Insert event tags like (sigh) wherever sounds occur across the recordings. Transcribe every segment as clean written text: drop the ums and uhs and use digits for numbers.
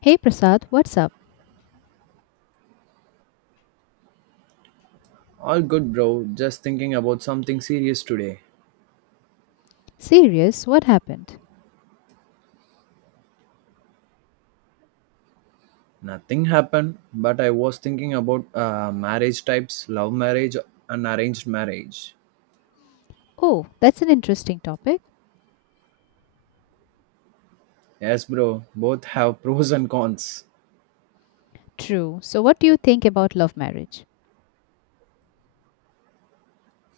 Hey Prasad, what's up? All good, bro. Just thinking about something serious today. Serious? What happened? Nothing happened, but I was thinking about marriage types, love marriage, and arranged marriage. Oh, that's an interesting topic. Yes, bro. Both have (laughs) pros and cons. True. So, what do you think about love marriage?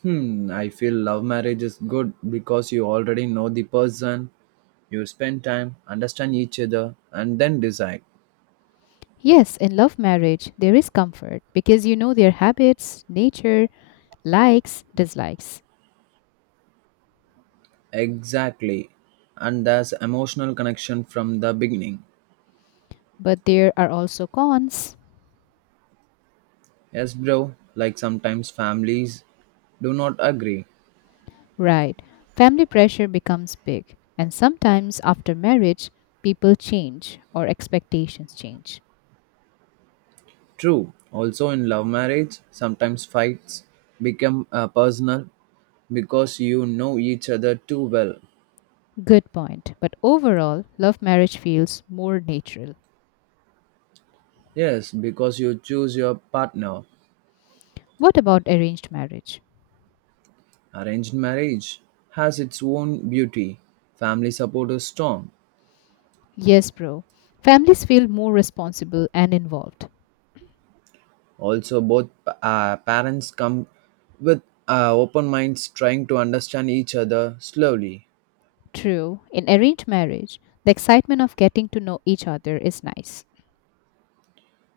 Hmm, I feel love marriage is good because you already know the person, you spend time, understand each other, and then decide. Yes, in love marriage, there is comfort because you know their habits, nature, likes, dislikes. Exactly. And there's emotional connection from the beginning. But there are also cons. Yes, bro. Like sometimes families do not agree. Right. Family pressure becomes big, and sometimes after marriage, people change or expectations change. True, also in love marriage, sometimes fights become personal because you know each other too well. Good point. But overall, love marriage feels more natural. Yes, because you choose your partner. What about arranged marriage? Arranged marriage has its own beauty. Family support is strong. Yes, bro. Families feel more responsible and involved. Also, both parents come with open minds trying to understand each other slowly. True, in arranged marriage, the excitement of getting to know each other is nice.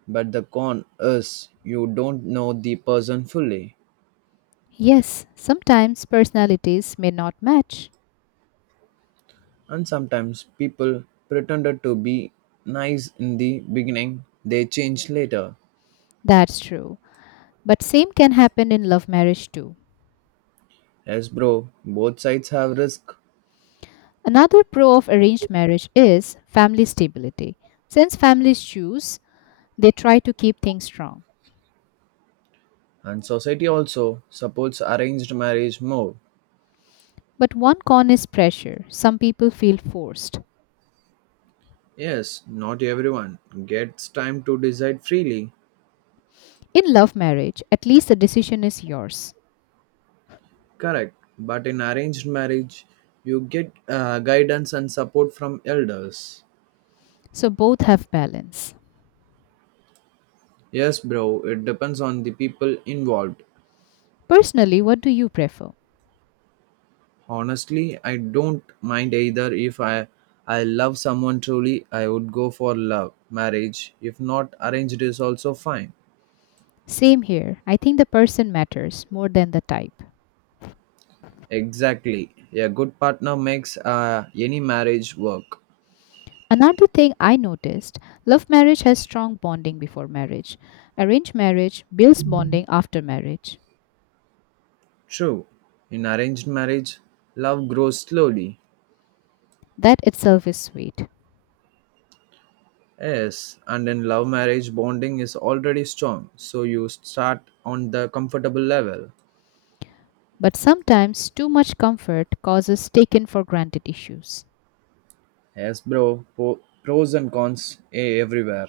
But the con is you don't know the person fully. Yes, sometimes personalities may not match. And sometimes people pretended to be nice in the beginning, they changed later. That's true. But same can happen in love marriage too. Yes, bro, both sides have risk, Another pro of arranged marriage is family stability. Since families choose, they try to keep things strong. and society also supports arranged marriage more. But one con is pressure. Some people feel forced. Yes, not everyone gets time to decide freely, In love marriage, at least the decision is yours. correct, but in arranged marriage, you get guidance and support from elders. So both have balance. Yes, bro, it depends on the people involved. Personally, what do you prefer? Honestly, I don't mind either. If I love someone truly, I would go for love marriage. If not, arranged is also fine. Same here. I think the person matters more than the type. Exactly. A good partner makes any marriage work. Another thing I noticed, love marriage has strong bonding before marriage. Arranged marriage builds bonding after marriage. True. In arranged marriage, love grows slowly. That itself is sweet. Yes, and in love marriage, bonding is already strong, so you start on the comfortable level. But sometimes too much comfort causes taken for granted issues. Yes, bro. Pros and cons everywhere.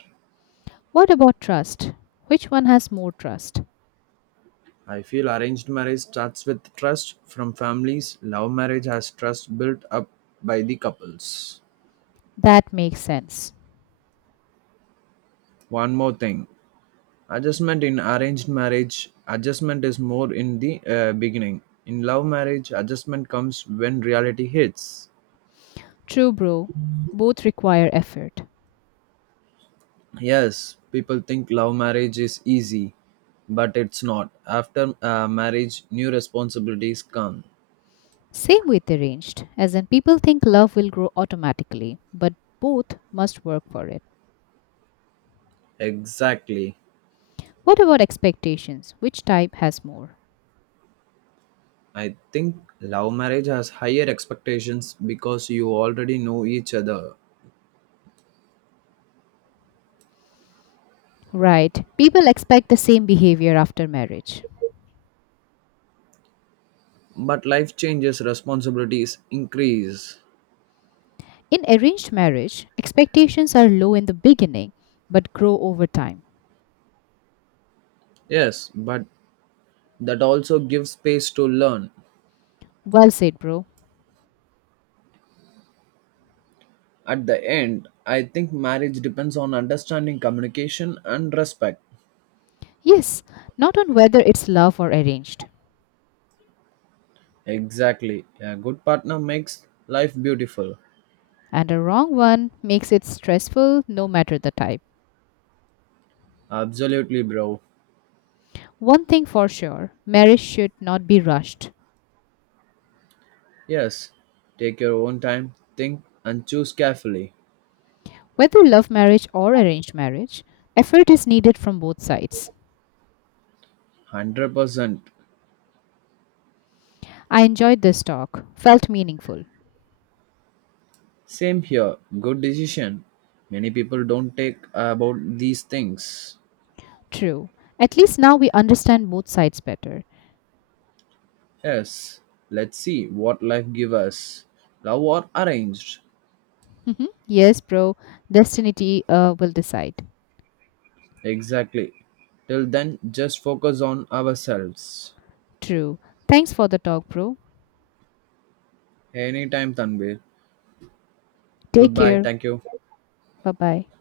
What about trust? Which one has more trust? I feel arranged marriage starts with trust from families. Love marriage has trust built up by the couples. That makes sense. One more thing, adjustment in arranged marriage, adjustment is more in the beginning. In love marriage, adjustment comes when reality hits. True, bro. Both require effort. Yes, people think love marriage is easy, but it's not. After marriage, new responsibilities come. Same with arranged, as in people think love will grow automatically, but both must work for it. Exactly. What about expectations? Which type has more? I think love marriage has higher expectations because you already know each other. Right, people expect the same behavior after marriage. But life changes, responsibilities increase. In arranged marriage, expectations are low in the beginning but grow over time. Yes, but that also gives space to learn. Well said, bro. At the end, I think marriage depends on understanding, communication, and respect. Yes, not on whether it's love or arranged. Exactly. A good partner makes life beautiful. And a wrong one makes it stressful no matter the type. Absolutely, bro. One thing for sure, marriage should not be rushed. Yes. Take your own time, think, and choose carefully. Whether love marriage or arranged marriage, effort is needed from both sides. 100%. I enjoyed this talk, felt meaningful. Same here. Good decision. Many people don't take about these things. True. At least now we understand both sides better. Yes. Let's see what life gives us. Love or arranged. Mhm. Yes, bro. Destiny will decide. Exactly. Till then, just focus on ourselves. True. Thanks for the talk, bro. Anytime, Tanvir. Take Goodbye. care. Thank you. Bye bye.